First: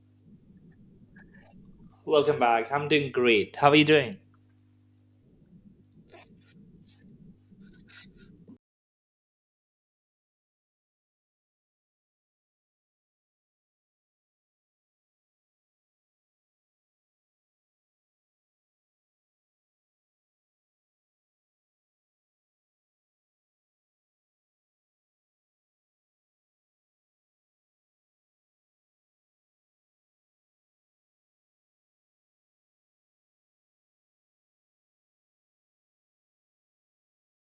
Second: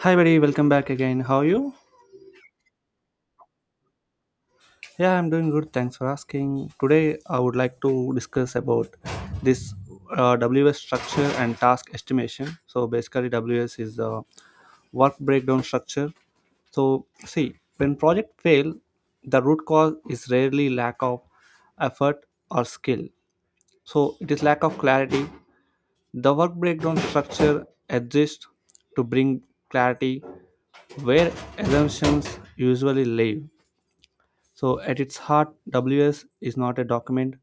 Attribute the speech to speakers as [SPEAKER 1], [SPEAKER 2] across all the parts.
[SPEAKER 1] Hi, buddy. Welcome back again. How are you?
[SPEAKER 2] Welcome back. I'm doing great. How are you doing?
[SPEAKER 1] Yeah, I'm doing good. Thanks for asking. Today, I would like to discuss about this WS structure and task estimation. So, basically, WS is the work breakdown structure. So, see, when project fail, the root cause is rarely lack of effort or skill. So, it is lack of clarity. The work breakdown structure exists to bring clarity where assumptions usually live. So, at its heart, WS is not a document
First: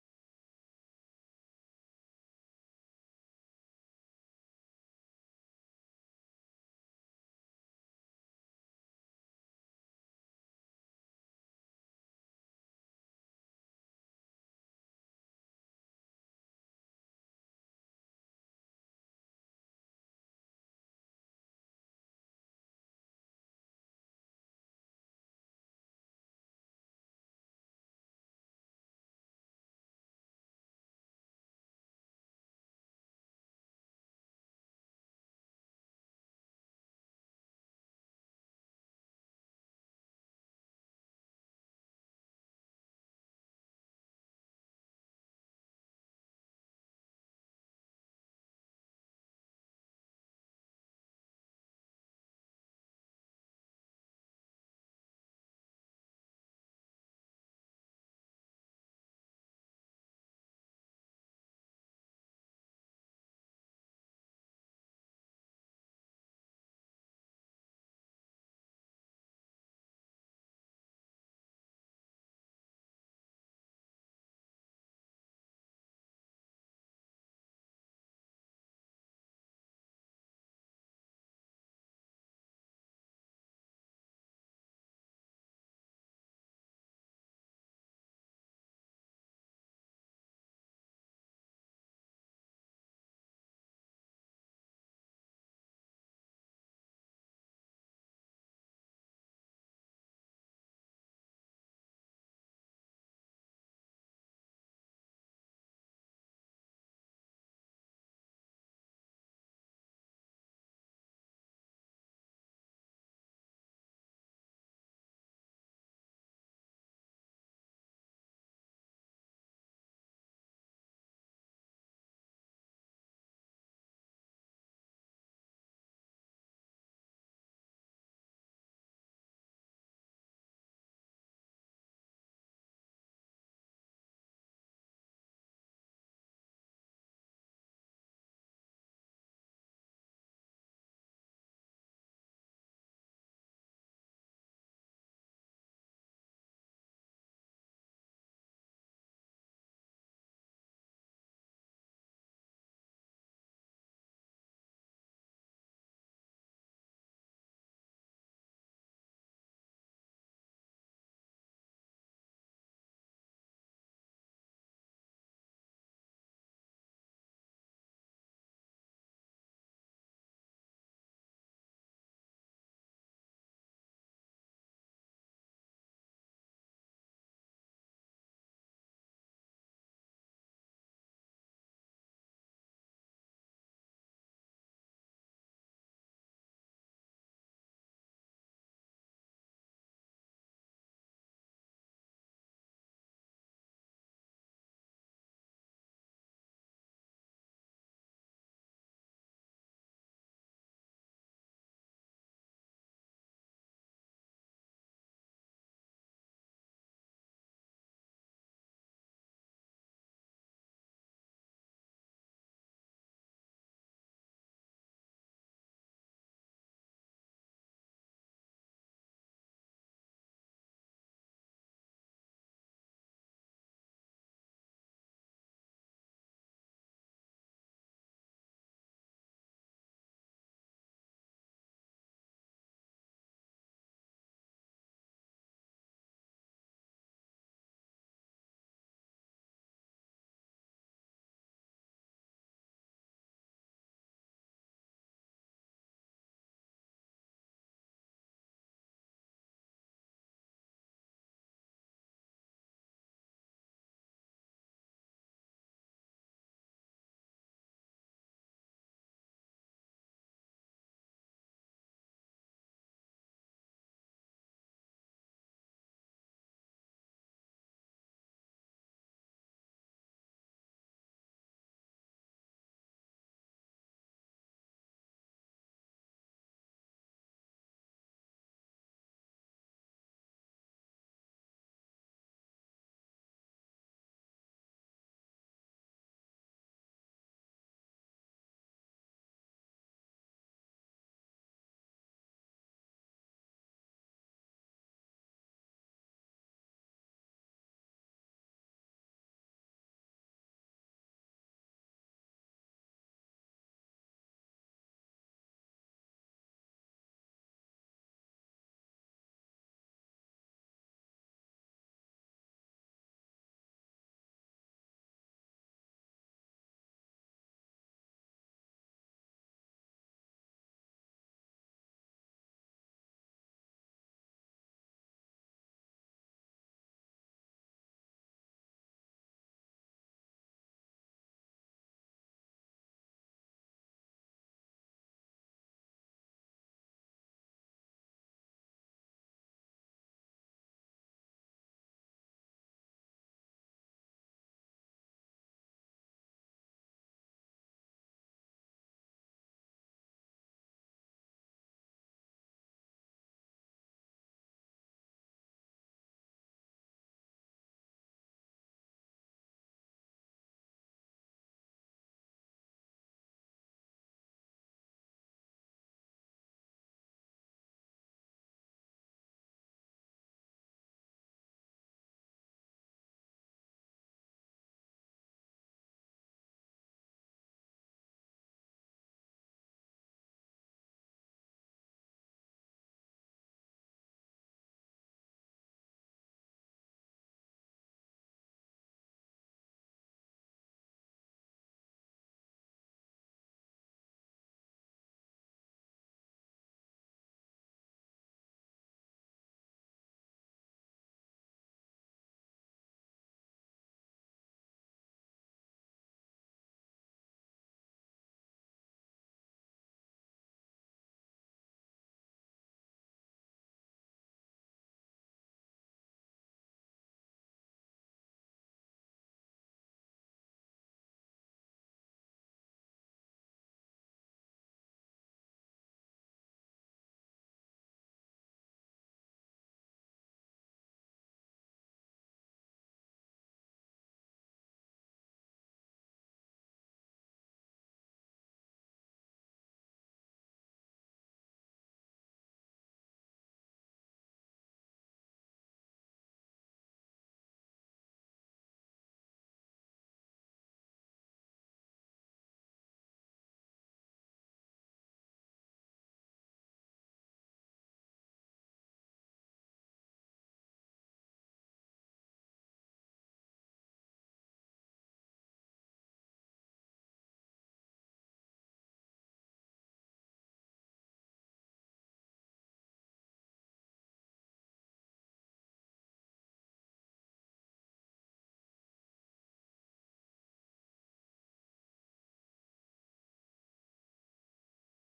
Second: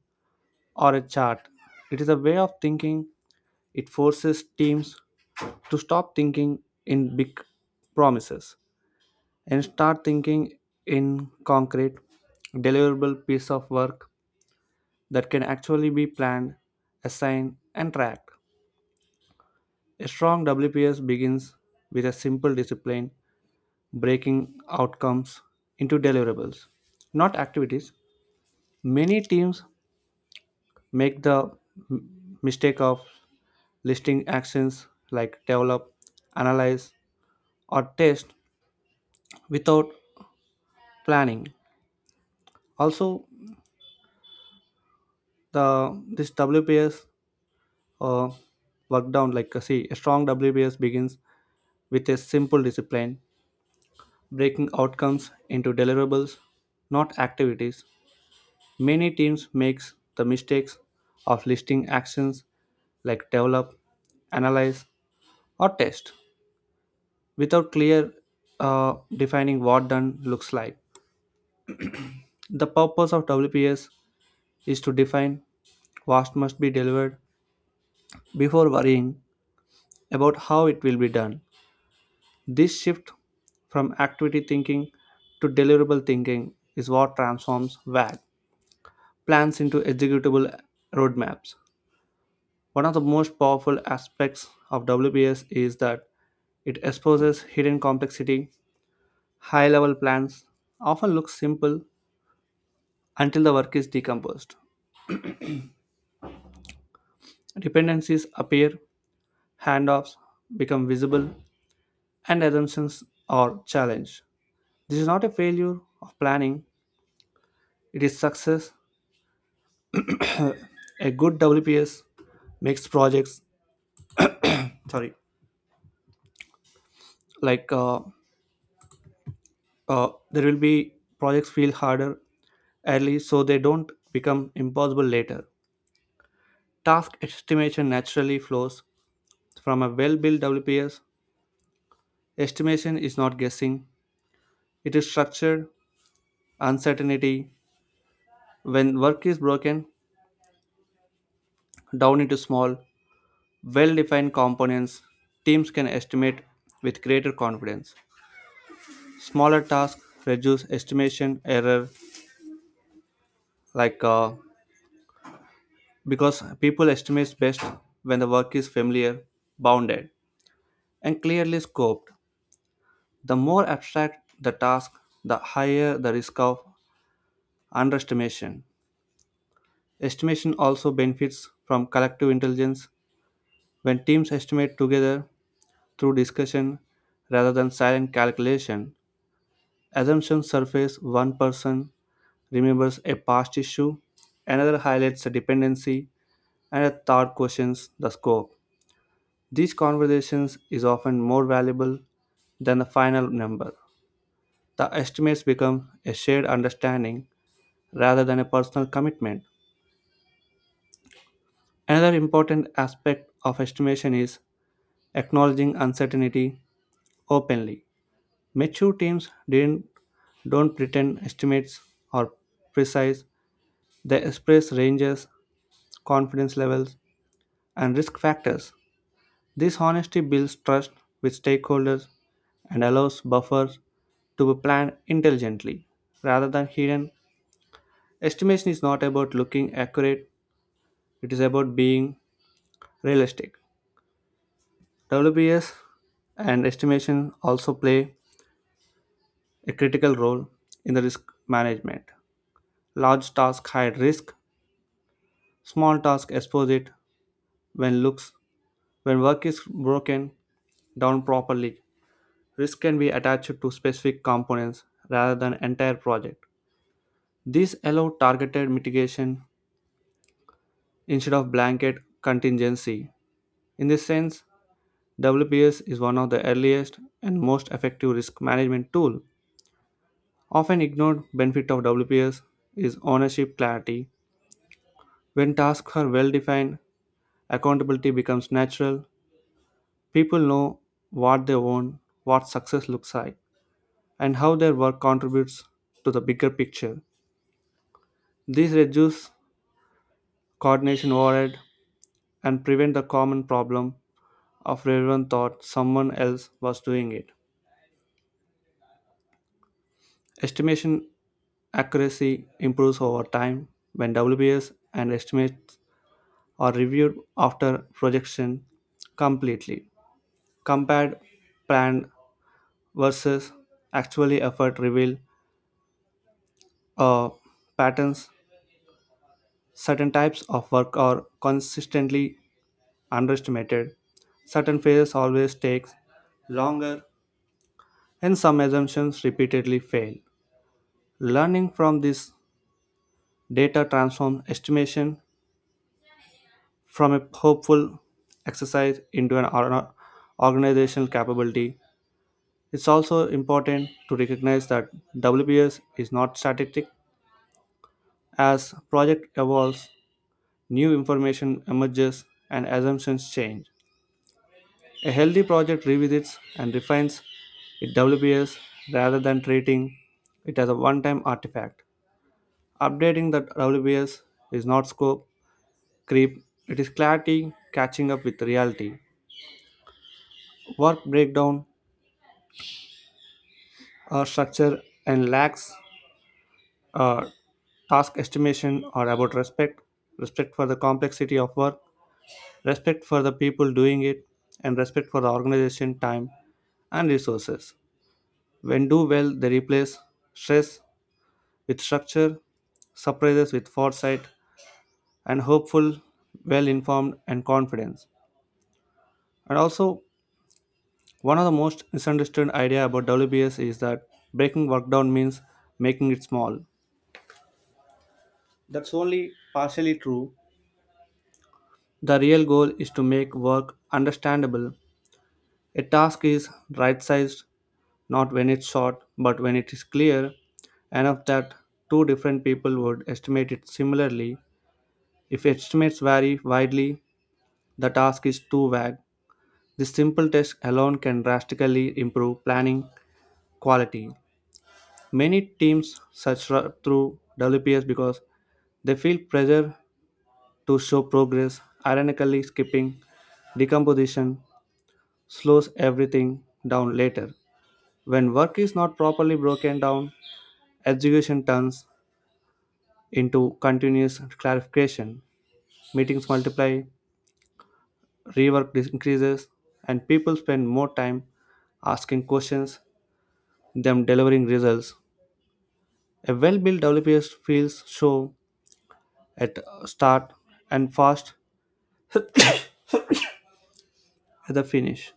[SPEAKER 1] or a chart, it is a way of thinking. It forces teams to stop thinking in big promises and start thinking in concrete, deliverable piece of work that can actually be planned, assigned, and tracked. A strong WPS begins with a simple discipline, breaking outcomes into deliverables, not activities. Many teams make the mistake of listing actions like develop, analyze, or test without planning. Also, the this WPS uh, work down see a strong WPS begins with a simple discipline, breaking outcomes into deliverables, not activities. Many teams makes the mistakes of listing actions like develop, analyze, or test without clear defining what done looks like. The purpose of WPS is to define what must be delivered before worrying about how it will be done. This shift from activity thinking to deliverable thinking is what transforms WAG plans into executable roadmaps. One of the most powerful aspects of WPS is that it exposes hidden complexity. High level plans often look simple until the work is decomposed. Dependencies appear, handoffs become visible, and assumptions are challenged. This is not a failure of planning, it is success. A good WPS makes projects, sorry, like uh, there will be projects feel harder early so they don't become impossible later. Task estimation naturally flows from a well built WPS. Estimation is not guessing, it is structured, uncertainty. When work is broken down into small, well defined components, teams can estimate with greater confidence. Smaller tasks reduce estimation error, like uh, because people estimate best when the work is familiar, bounded, and clearly scoped. The more abstract the task, the higher the risk of underestimation. Estimation also benefits from collective intelligence. When teams estimate together, through discussion rather than silent calculation. Assumptions surface one person remembers a past issue, another highlights a dependency, and a third questions the scope. These conversations is often more valuable than the final number. The estimates become a shared understanding rather than a personal commitment. Another important aspect of estimation is acknowledging uncertainty openly. Mature teams didn't don't pretend estimates are precise. They express ranges, confidence levels, and risk factors. This honesty builds trust with stakeholders and allows buffers to be planned intelligently rather than hidden. Estimation is not about looking accurate, it is about being realistic. WBS and estimation also play a critical role in the risk management. Large tasks hide risk, small tasks expose it when looks when work is broken down properly. Risk can be attached to specific components rather than entire project. These allow targeted mitigation instead of blanket contingency. In this sense, WPS is one of the earliest and most effective risk management tool. Often ignored benefit of WPS is ownership clarity. When tasks are well defined, accountability becomes natural. People know what they want, what success looks like, and how their work contributes to the bigger picture. These reduce coordination overhead and prevent the common problem of everyone thought someone else was doing it. Estimation accuracy improves over time when WBS and estimates are reviewed after projection completely. Compared planned versus actually effort reveal uh, patterns. Certain types of work are consistently underestimated. Certain phases always take longer, and some assumptions repeatedly fail. Learning from this data transforms estimation from a hopeful exercise into an organizational capability. It's also important to recognize that WPS is not static. As project evolves, new information emerges and assumptions change. A healthy project revisits and refines its WBS rather than treating it as a one time artifact. Updating the WBS is not scope creep, it is clarity catching up with reality. Work breakdown or structure and lacks uh, task estimation are about respect, respect for the complexity of work, respect for the people doing it, and respect for the organization time and resources. When do well, they replace stress with structure, surprises with foresight, and hopeful, well informed, and confidence. And also, one of the most misunderstood idea about WBS is that breaking work down means making it small. That's only partially true. The real goal is to make work understandable. A task is right sized not when it's short, but when it is clear enough that two different people would estimate it similarly. If estimates vary widely, the task is too vague. This simple test alone can drastically improve planning quality. Many teams through WPS because they feel pressure to show progress, ironically, skipping decomposition slows everything down later. When work is not properly broken down, execution turns into continuous clarification. Meetings multiply, increases, and people spend more time asking questions than delivering results. A well-built developer feels slow at start and fast at the finish.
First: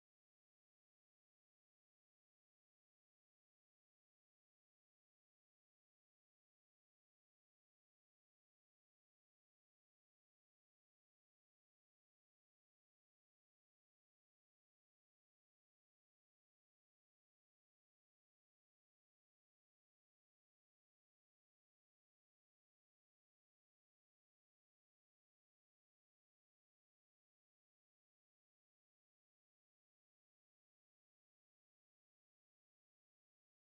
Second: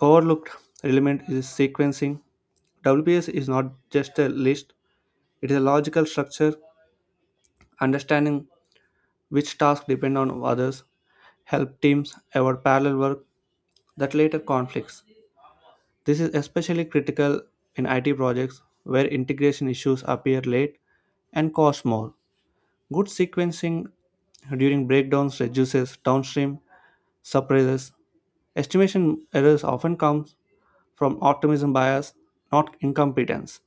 [SPEAKER 1] Overlooked element is sequencing. WPS is not just a list, it is a logical structure. Understanding which tasks depend on others help teams avoid parallel work that later conflicts. This is especially critical in IT projects where integration issues appear late and cost more. Good sequencing during breakdowns reduces downstream surprises. Estimation errors often come from optimism bias, not incompetence.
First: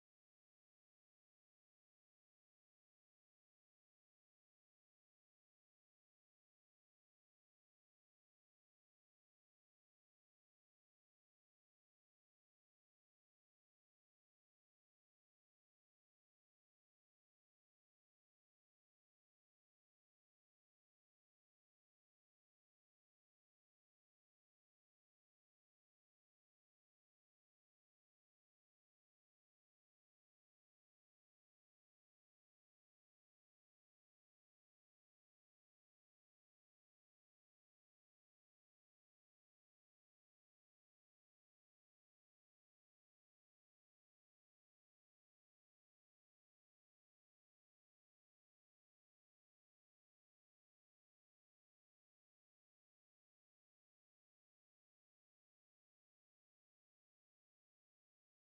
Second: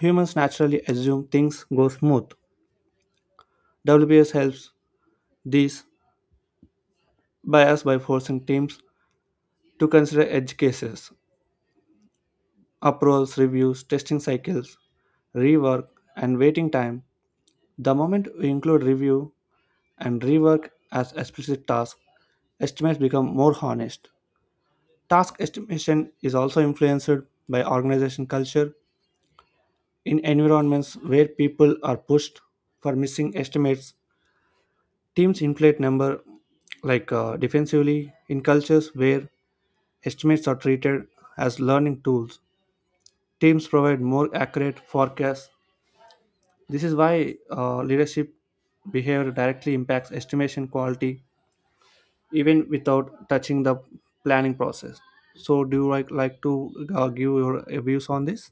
[SPEAKER 1] Humans naturally assume things go smooth. WBS helps these bias by forcing teams to consider edge cases, approvals, reviews, testing cycles, rework, and waiting time. The moment we include review and rework as explicit tasks, estimates become more honest. Task estimation is also influenced by organization culture. In environments where people are pushed for missing estimates, teams inflate number defensively. In cultures where estimates are treated as learning tools, teams provide more accurate forecasts. This is why leadership behavior directly impacts estimation quality even without touching the planning process. So, do you like to give your views on this?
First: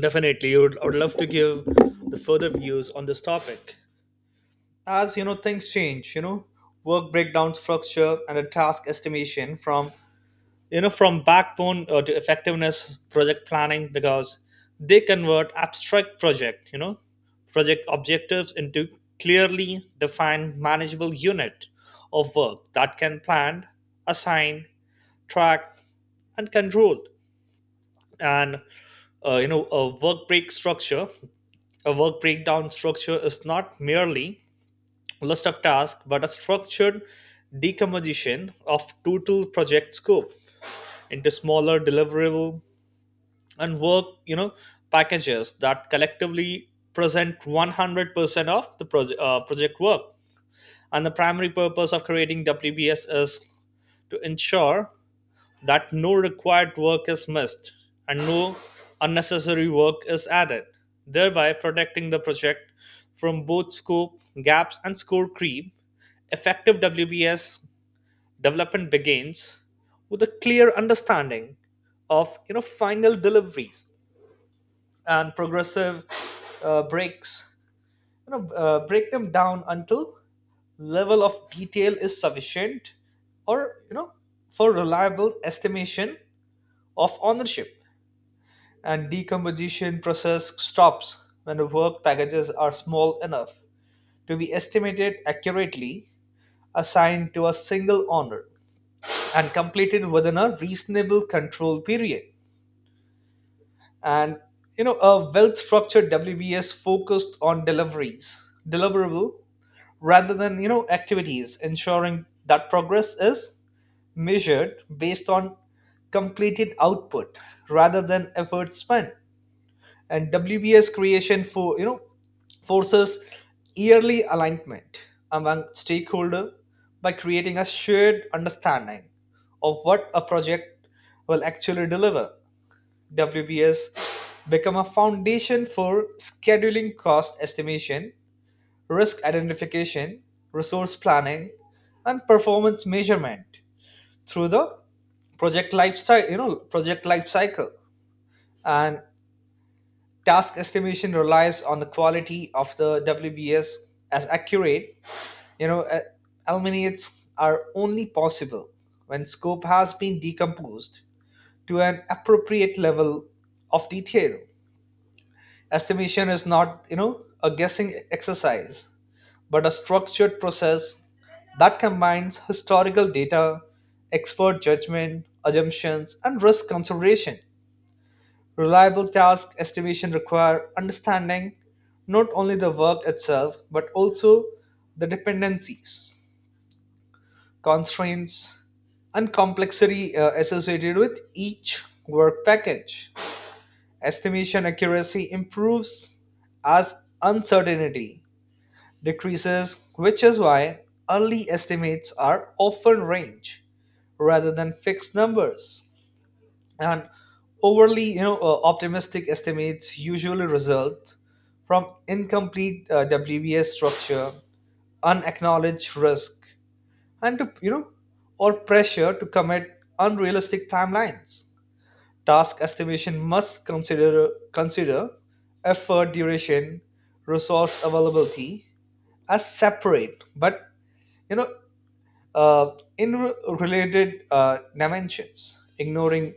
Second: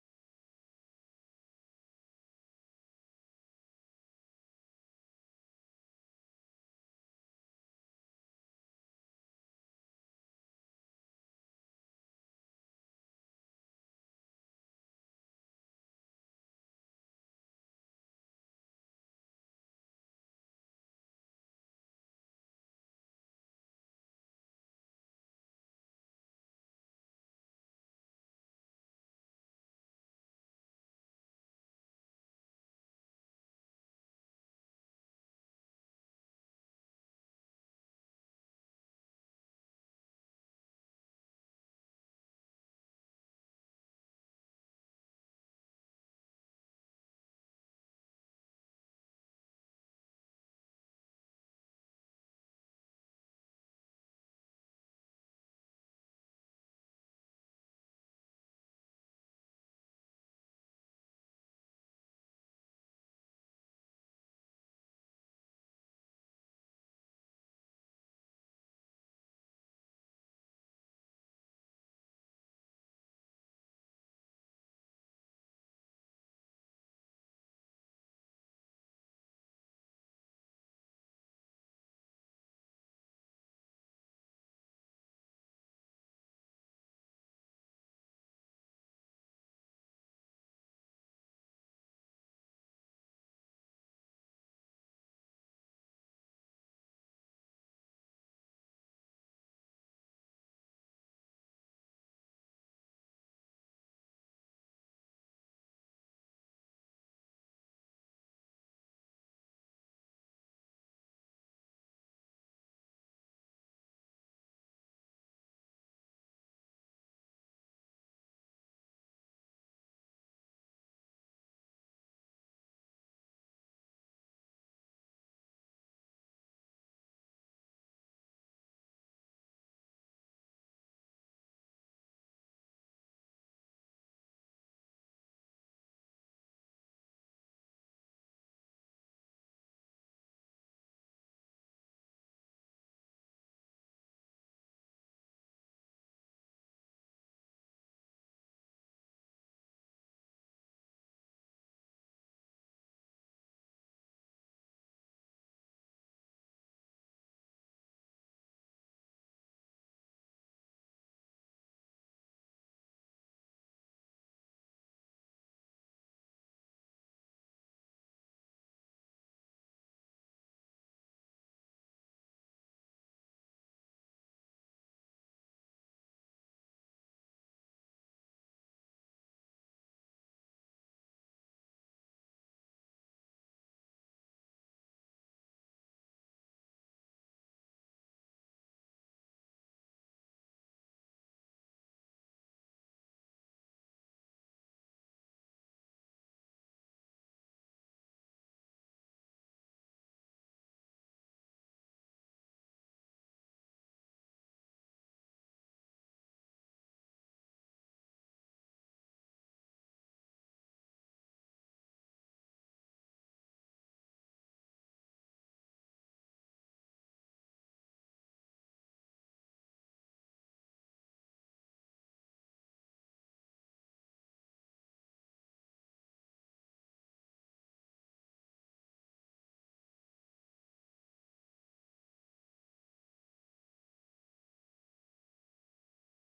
[SPEAKER 2] Definitely, I would love to give the further views on this topic. As you know, things change. Work breakdown structure and a task estimation from you know from backbone to effectiveness project planning because they convert abstract project, project objectives into clearly defined manageable unit of work that can plan, assign, track, and control. And you know a work break structure A work breakdown structure is not merely list of tasks but a structured decomposition of total project scope into smaller deliverable and work packages that collectively present 100% of the project work, and the primary purpose of creating wbs is to ensure that no required work is missed and no unnecessary work is added, thereby protecting the project from both scope gaps and score creep. Effective WBS development begins with a clear understanding of final deliveries and progressive breaks you know break them down until level of detail is sufficient, or for reliable estimation of ownership, and decomposition process stops when the work packages are small enough to be estimated accurately, assigned to a single owner, and completed within a reasonable control period. And a well-structured WBS focused on deliveries, deliverable rather than activities, ensuring that progress is measured based on completed output rather than effort spent, and WBS creation for forces yearly alignment among stakeholder by creating a shared understanding of what a project will actually deliver. WBS become a foundation for scheduling cost estimation, risk identification, resource planning, and performance measurement through the project life cycle, And task estimation relies on the quality of the WBS, as accurate, you know, uh, eliminates are only possible when scope has been decomposed to an appropriate level of detail. Estimation is not, a guessing exercise, but a structured process that combines historical data, expert judgment, assumptions, and risk consideration. Reliable task estimation require understanding not only the work itself but also the dependencies, constraints, and complexity associated with each work package. Estimation accuracy improves as uncertainty decreases, which is why early estimates are often range rather than fixed numbers. And overly you know optimistic estimates usually result from incomplete WBS structure, unacknowledged risk, and to, or pressure to commit unrealistic timelines. Task estimation must consider effort duration, resource availability as separate but you know uh, in re- related dimensions. Ignoring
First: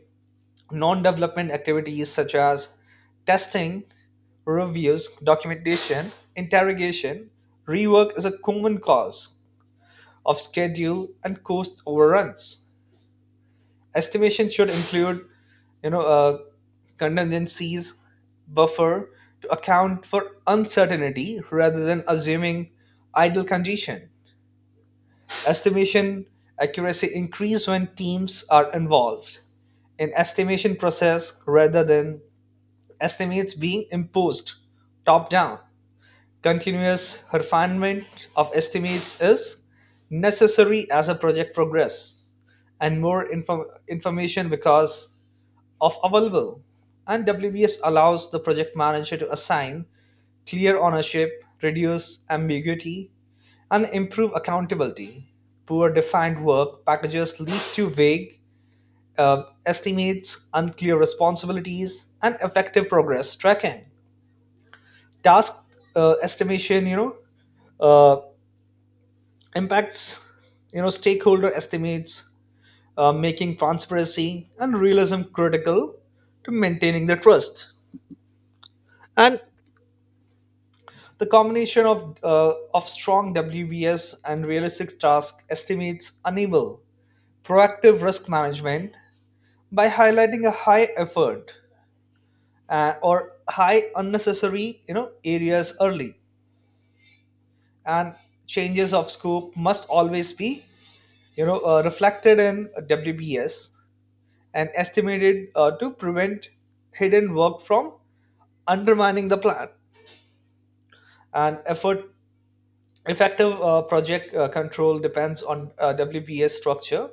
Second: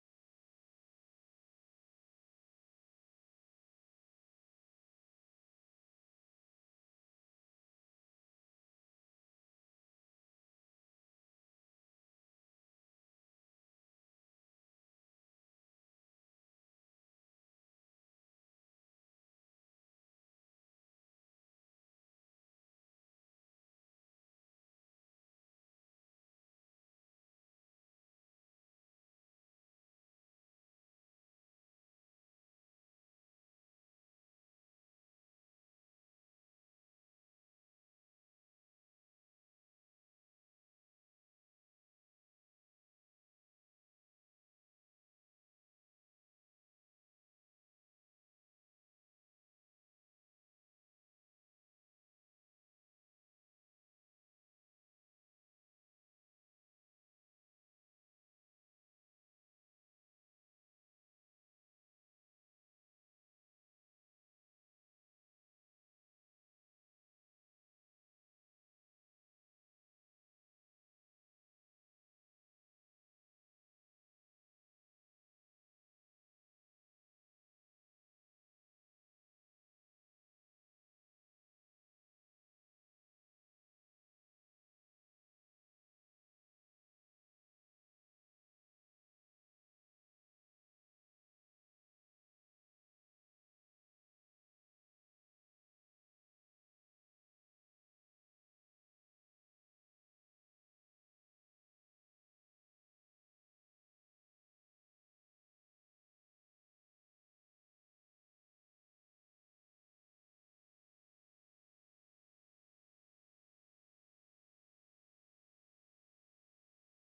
[SPEAKER 2] non development activities such as testing, reviews, documentation, interrogation, rework is a common cause of schedule and cost overruns. Estimation should include, you know, uh, contingencies buffer to account for uncertainty rather than assuming idle condition. Estimation accuracy increase when teams are involved in estimation process rather than estimates being imposed top down. Continuous refinement of estimates is necessary as a project progress and more information because of available. And WBS allows the project manager to assign clear ownership, reduce ambiguity, and improve accountability. Poor defined work packages lead to vague estimates, unclear responsibilities, and effective progress tracking. Task estimation you know uh, impacts stakeholder estimates, making transparency and realism critical to maintaining the trust. And the combination of strong wbs and realistic task estimates enable proactive risk management by highlighting a high effort or high unnecessary areas early. And changes of scope must always be reflected in WBS and estimated to prevent hidden work from undermining the plan. And effort effective project control depends on WBS structure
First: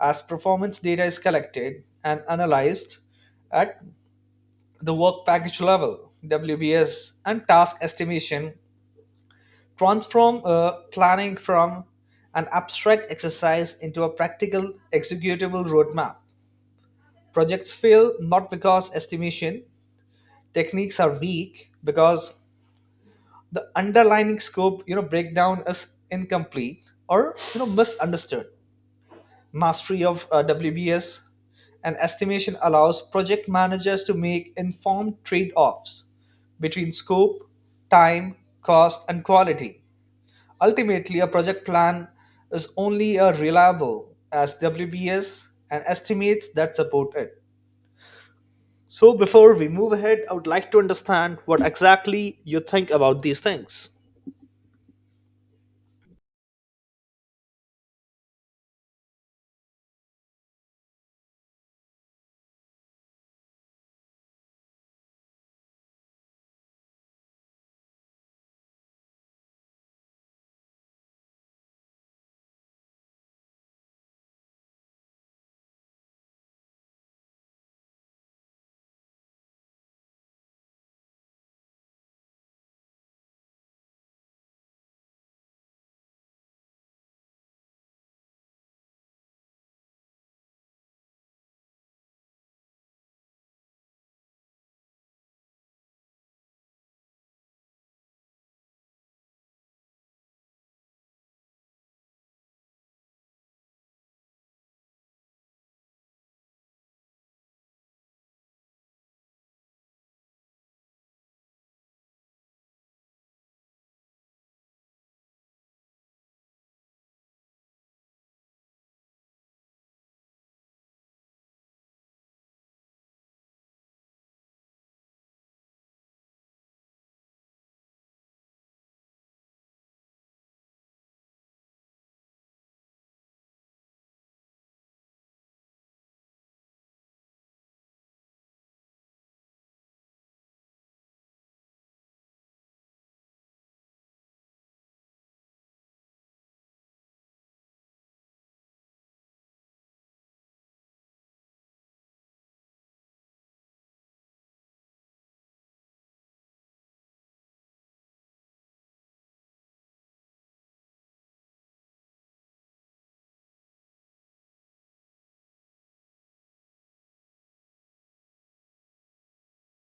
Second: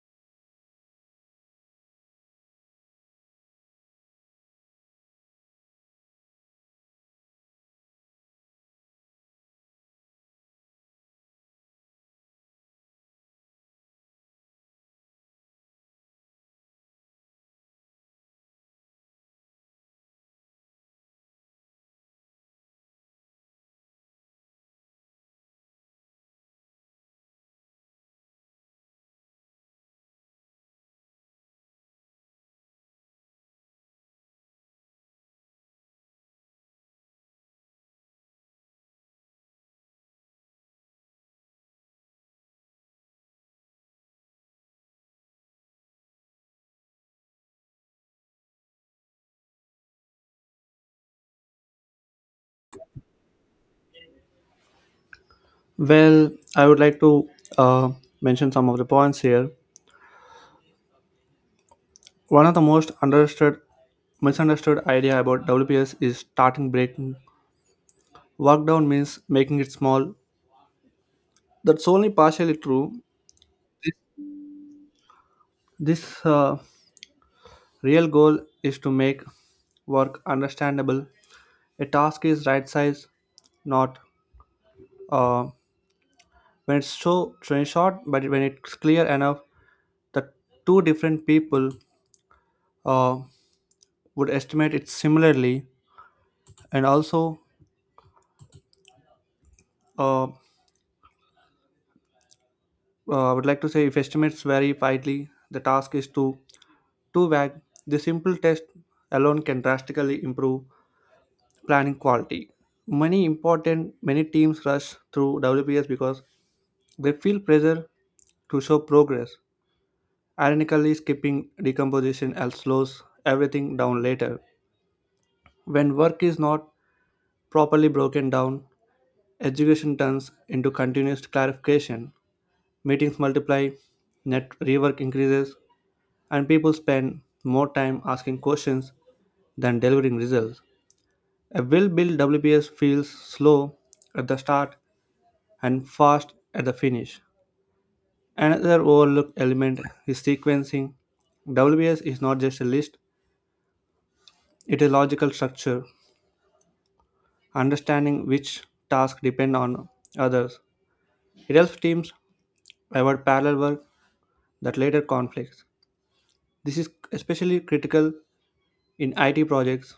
[SPEAKER 2] as performance data is collected and analyzed at the work package level. WBS and task estimation transform planning from an abstract exercise into a practical executable roadmap. Projects fail not because estimation techniques are weak, because the underlying scope, breakdown is incomplete or misunderstood. Mastery of WBS and estimation allows project managers to make informed trade-offs between scope, time, cost, and quality. Ultimately, a project plan is only as reliable as WBS and estimates that support it. So, before we move ahead, I would like to understand what exactly you think about these things.
[SPEAKER 1] Well, I would like to uh, mention some of the points here. One of the most misunderstood idea about WPS is starting breaking. Work down means making it small. That's only partially true. This, this real goal is to make work understandable. A task is right size, not uh, when it's so when it's short, but when it's clear enough, the two different people uh, would estimate it similarly. And also, uh, uh, I would like to say if estimates vary widely, the task is too vague. The simple test alone can drastically improve planning quality. Many teams rush through WPS because they feel pressure to show progress. Ironically, skipping decomposition else slows everything down later. When work is not properly broken down, education turns into continuous clarification. Meetings multiply, net rework increases, and people spend more time asking questions than delivering results. A well built WPS feels slow at the start and fast at the finish. Another overlooked element is sequencing. WBS is not just a list, it is a logical structure, understanding which tasks depend on others. It helps teams avoid parallel work that later conflicts. This is especially critical in IT projects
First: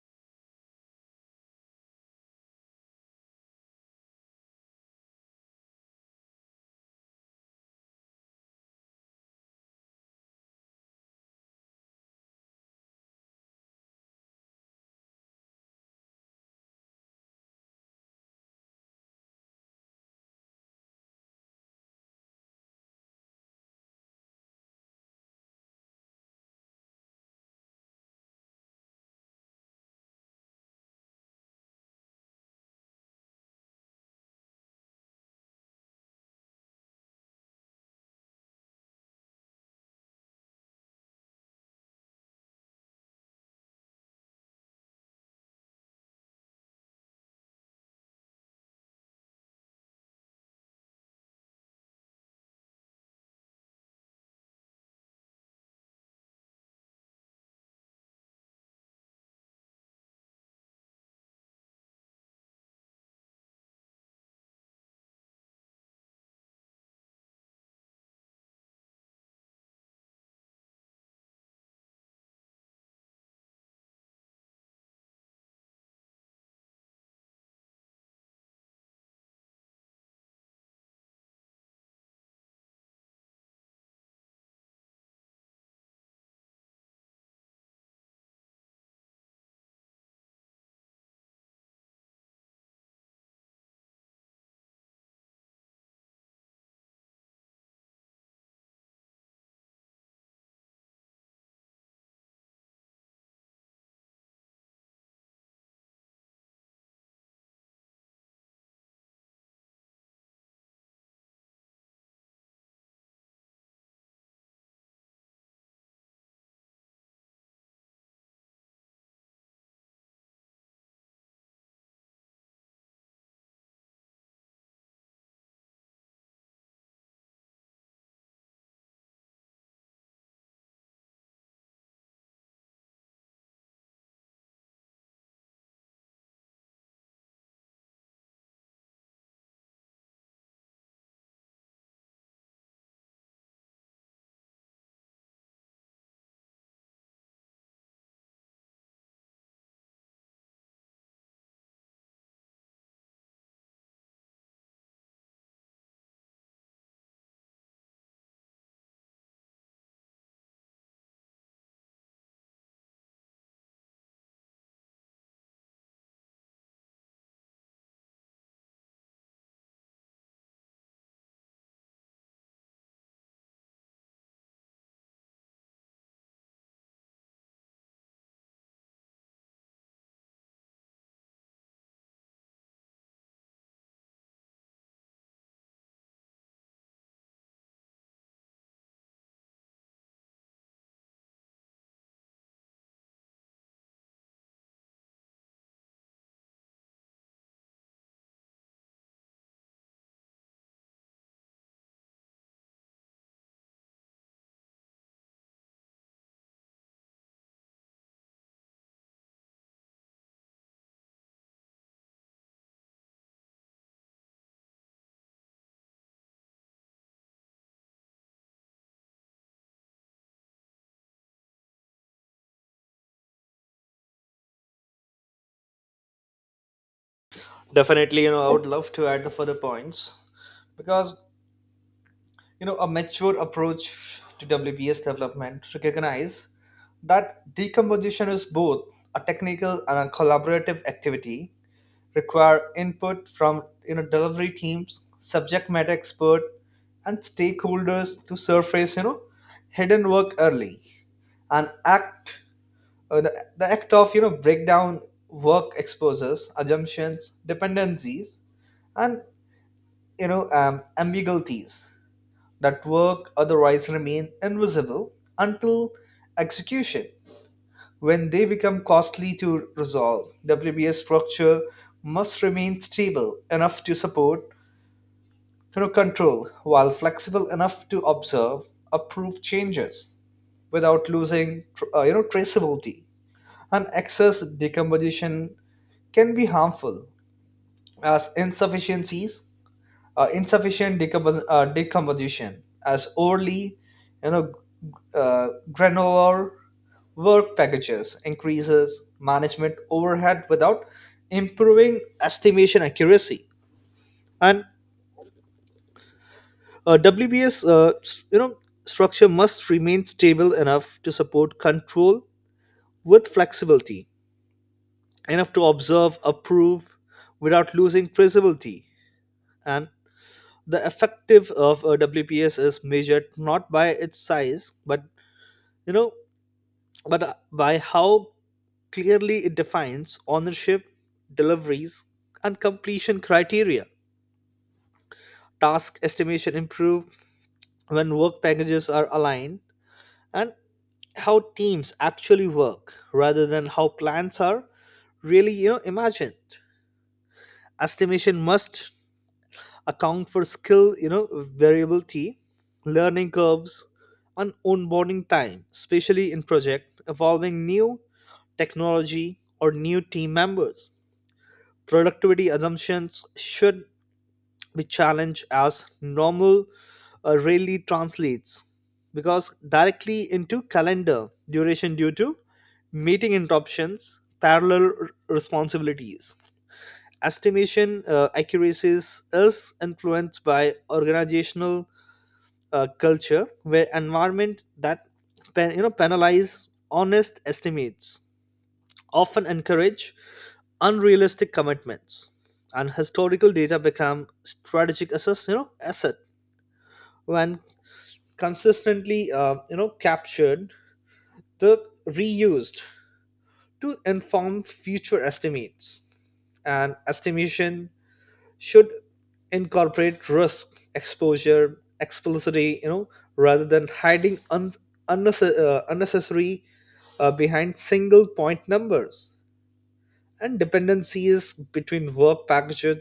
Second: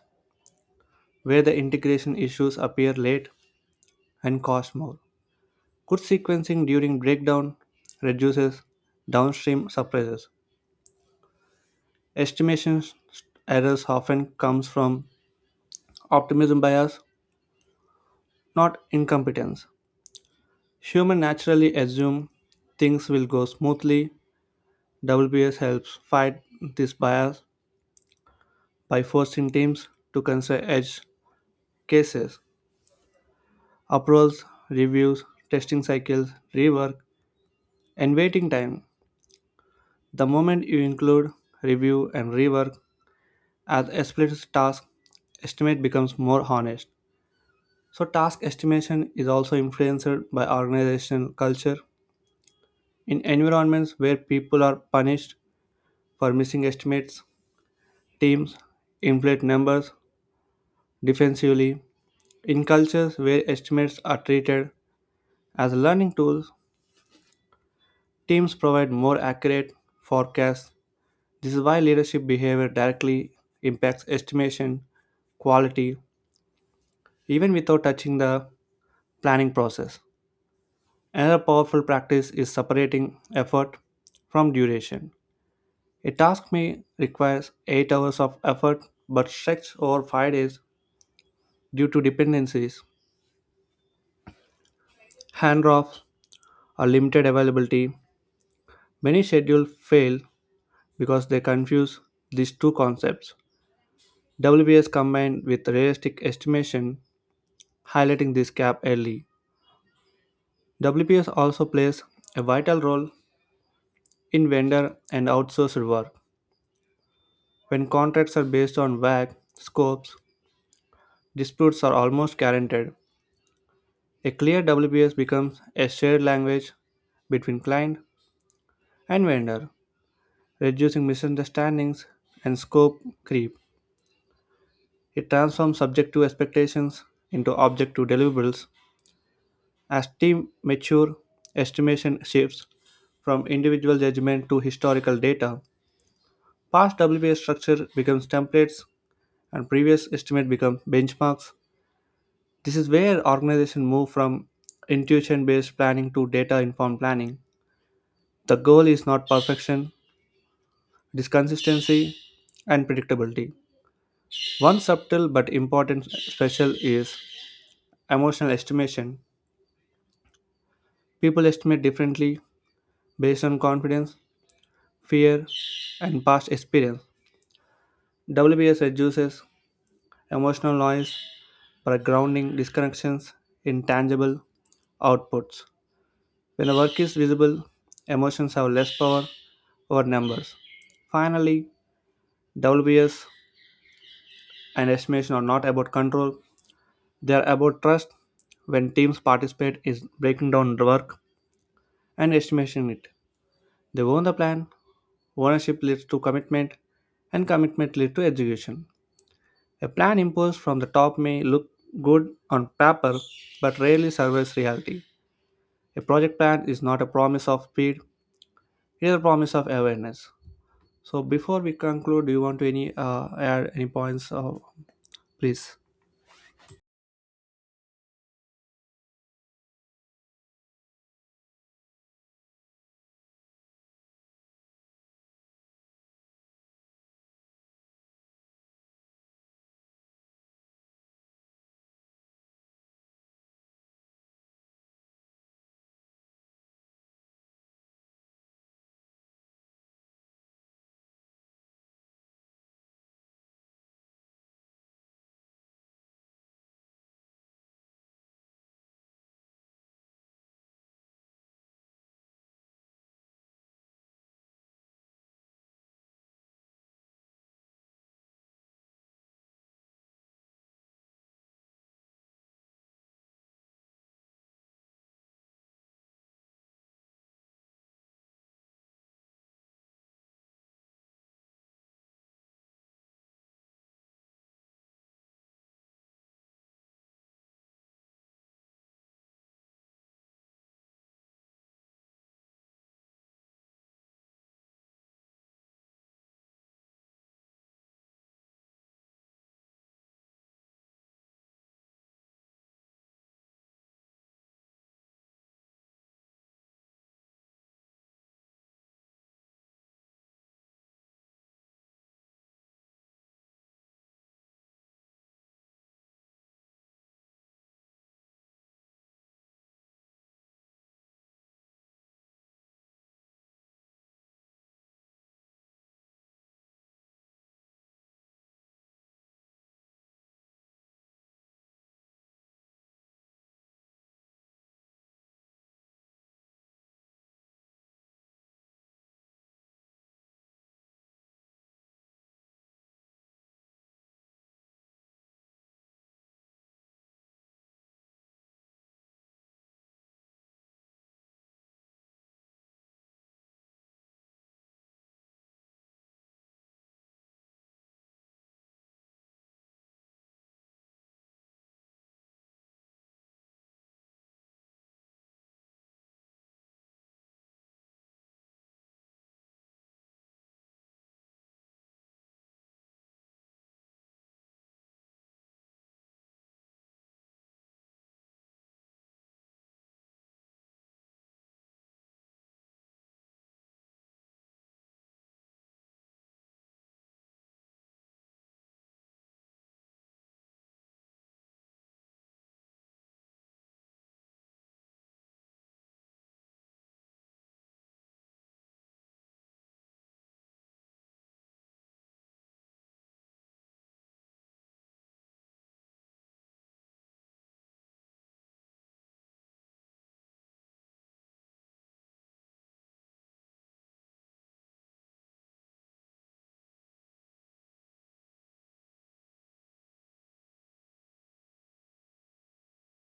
[SPEAKER 1] where the integration issues appear late and cost more. Good sequencing during breakdown reduces downstream surprises. Estimation errors often comes from optimism bias, not incompetence. Humans naturally assume things will go smoothly. WBS helps fight this bias by forcing teams to consider edge cases, approvals, reviews, testing cycles, rework, and waiting time. The moment you include, review, and rework as explicit task, estimate becomes more honest. So, task estimation is also influenced by organizational culture. In environments where people are punished for missing estimates, teams inflate numbers defensively. In cultures where estimates are treated as learning tools, teams provide more accurate forecasts. This is why leadership behavior directly impacts estimation, quality, even without touching the planning process. Another powerful practice is separating effort from duration. A task may require 8 hours of effort but stretch over 5 days due to dependencies, handoffs, or limited availability. Many schedules fail because they confuse these two concepts. WPS combined with realistic estimation, highlighting this gap early. WPS also plays a vital role in vendor and outsourced work. When contracts are based on vague scopes, disputes are almost guaranteed. A clear WBS becomes a shared language between client and vendor, reducing misunderstandings and scope creep. It transforms subjective expectations into objective deliverables. As teams mature, estimation shifts from individual judgment to historical data. Past WBS structure becomes templates and previous estimate becomes benchmarks. This is where organizations move from intuition based planning to data informed planning. The goal is not perfection, it is consistency and predictability. One subtle but important special is emotional estimation. People estimate differently based on confidence, fear, and past experience. WBS reduces emotional noise by grounding disconnections in tangible outputs. When a work is visible, emotions have less power over numbers. Finally, WBS and estimation are not about control, they are about trust. When teams participate is breaking down the work and estimating it. They own the plan. Ownership leads to commitment, and commitment leads to execution. A plan imposed from the top may look good on paper but rarely survives reality. A project plan is not a promise of speed, it is a promise of awareness. So before we conclude, do you want to any add any points, please?
[SPEAKER 2] Definitely, I would love to add the further points because, a mature approach to WBS development recognize that decomposition is both a technical and a collaborative activity require input from delivery teams, subject matter expert, and stakeholders to surface hidden work early. And the act of break down work exposes assumptions, dependencies, and ambiguities that work otherwise remain invisible until execution. When they become costly to resolve, WBA structure must remain stable enough to support control while flexible enough to observe approve changes without losing traceability. And excess decomposition can be harmful as insufficient decomposition, as overly, you know, granular work packages increases management overhead without improving estimation accuracy. And WBS, structure must remain stable enough to support control with flexibility, enough to observe, approve without losing traceability. And the effective of a WPS is measured not by its size, but you know, by how clearly it defines ownership, deliveries, and completion criteria. Task estimation improve when work packages are aligned and how teams actually work rather than how plans are really imagined. Estimation must account for skill, variability, learning curves, and onboarding time, especially in project evolving new technology or new team members. Productivity assumptions should be challenged as normal rarely translates because directly into calendar duration due to meeting interruptions, parallel responsibilities. Estimation accuracies is influenced by organizational culture where environment that penalize honest estimates often encourage unrealistic commitments. And historical data become strategic assess you know asset when consistently captured the reused to inform future estimates. And estimation should incorporate risk, exposure, explicitly, rather than hiding unnecessary behind single point numbers. And dependencies between work packages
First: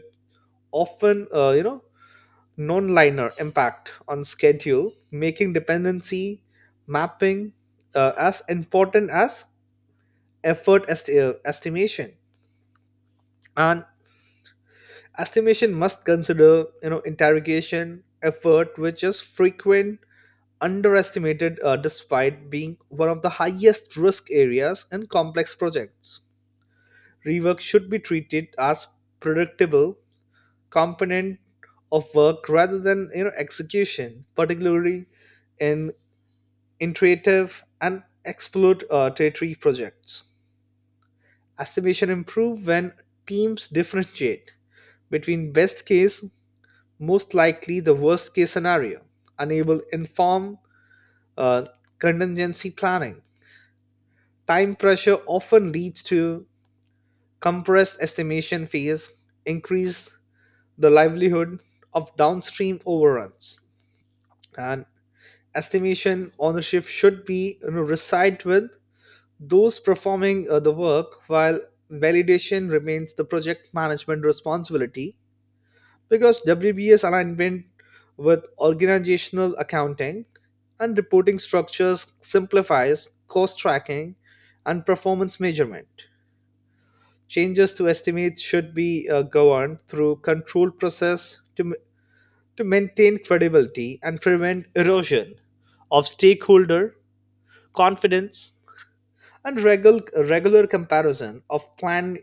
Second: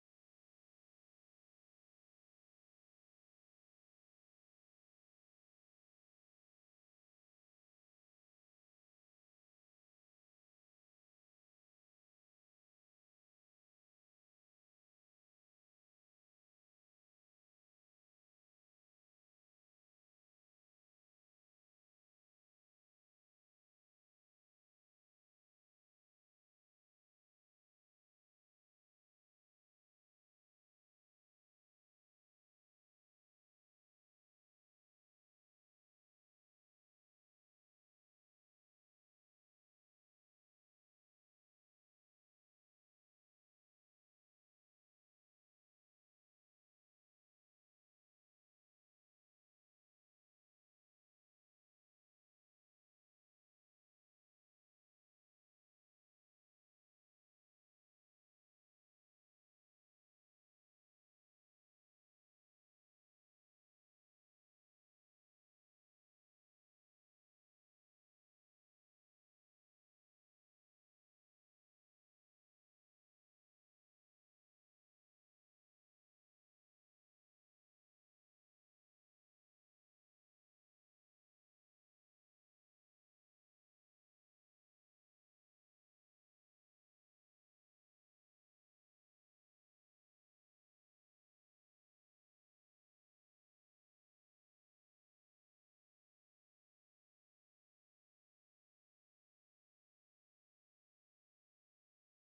[SPEAKER 2] often non-liner impact on schedule, making dependency mapping as important as effort estimation. And estimation must consider, interrogation effort, which is frequent underestimated despite being one of the highest risk areas in complex projects. Rework should be treated as predictable component of work rather than execution, particularly in iterative and exploratory projects. Estimation improve when teams differentiate between best case, most likely, the worst case scenario, unable inform uh, contingency planning. Time pressure often leads to compressed estimation phase, increase the livelihood of downstream overruns. And estimation ownership should be, reside with those performing the work while validation remains the project management responsibility, because WBS alignment with organizational accounting and reporting structures simplifies cost tracking and performance measurement. Changes to estimates should be governed through controlled process to maintain credibility and prevent erosion of stakeholder confidence. And regular comparison of plan,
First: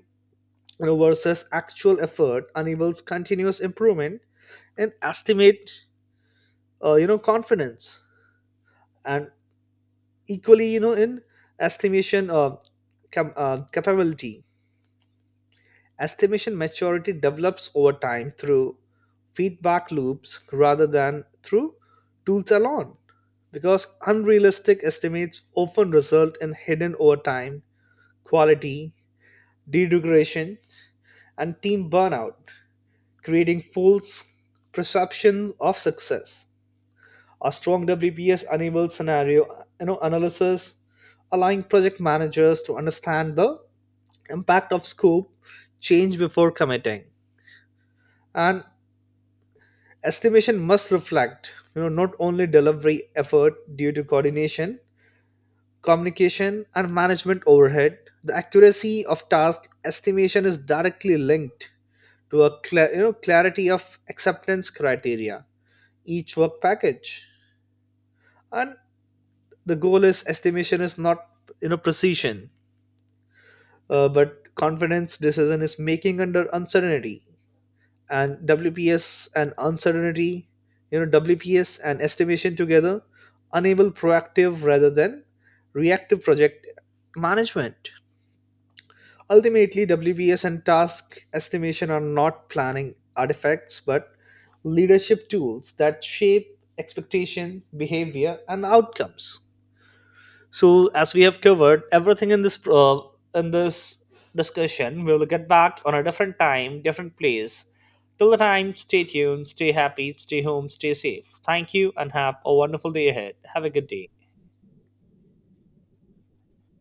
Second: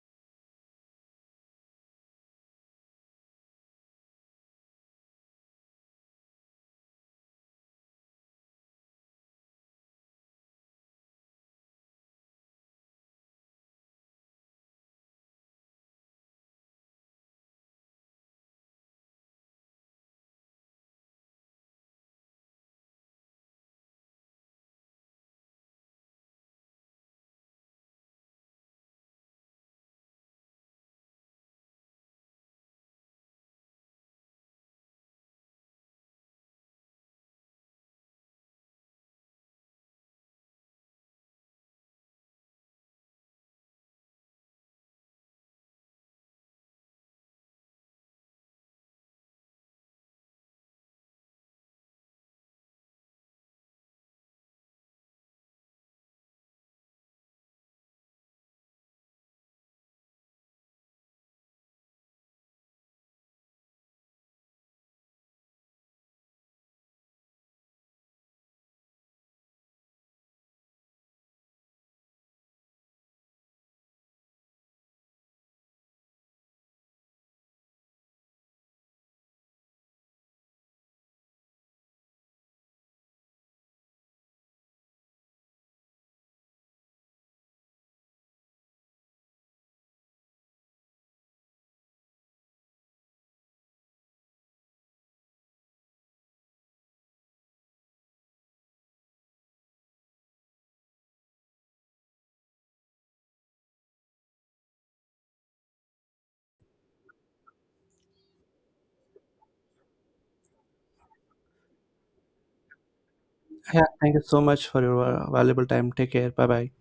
[SPEAKER 2] versus actual effort enables continuous improvement in estimate confidence and equally in estimation capability. Estimation maturity develops over time through feedback loops rather than through tools alone, because unrealistic estimates often result in hidden overtime, quality degradation, and team burnout, creating false perception of success. A strong wps enables scenario analysis, allowing project managers to understand the impact of scope change before committing. And estimation must reflect not only delivery effort due to coordination, communication, and management overhead. The accuracy of task estimation is directly linked to a clarity of acceptance criteria each work package. And the goal is estimation is not precision, but confidence decision is making under uncertainty. And wps and uncertainty, wps and estimation together enable proactive rather than reactive project management. Ultimately, wps and task estimation are not planning artifacts but leadership tools that shape expectation, behavior, and outcomes. So, as we have covered everything in this discussion, we will get back on a different time, different place. Till the time, stay tuned, stay happy, stay home, stay safe. Thank you, and have a wonderful day ahead. Have a
[SPEAKER 1] Yeah.
[SPEAKER 2] good day.
[SPEAKER 1] Thank you so much for your valuable time. Take care. Bye bye.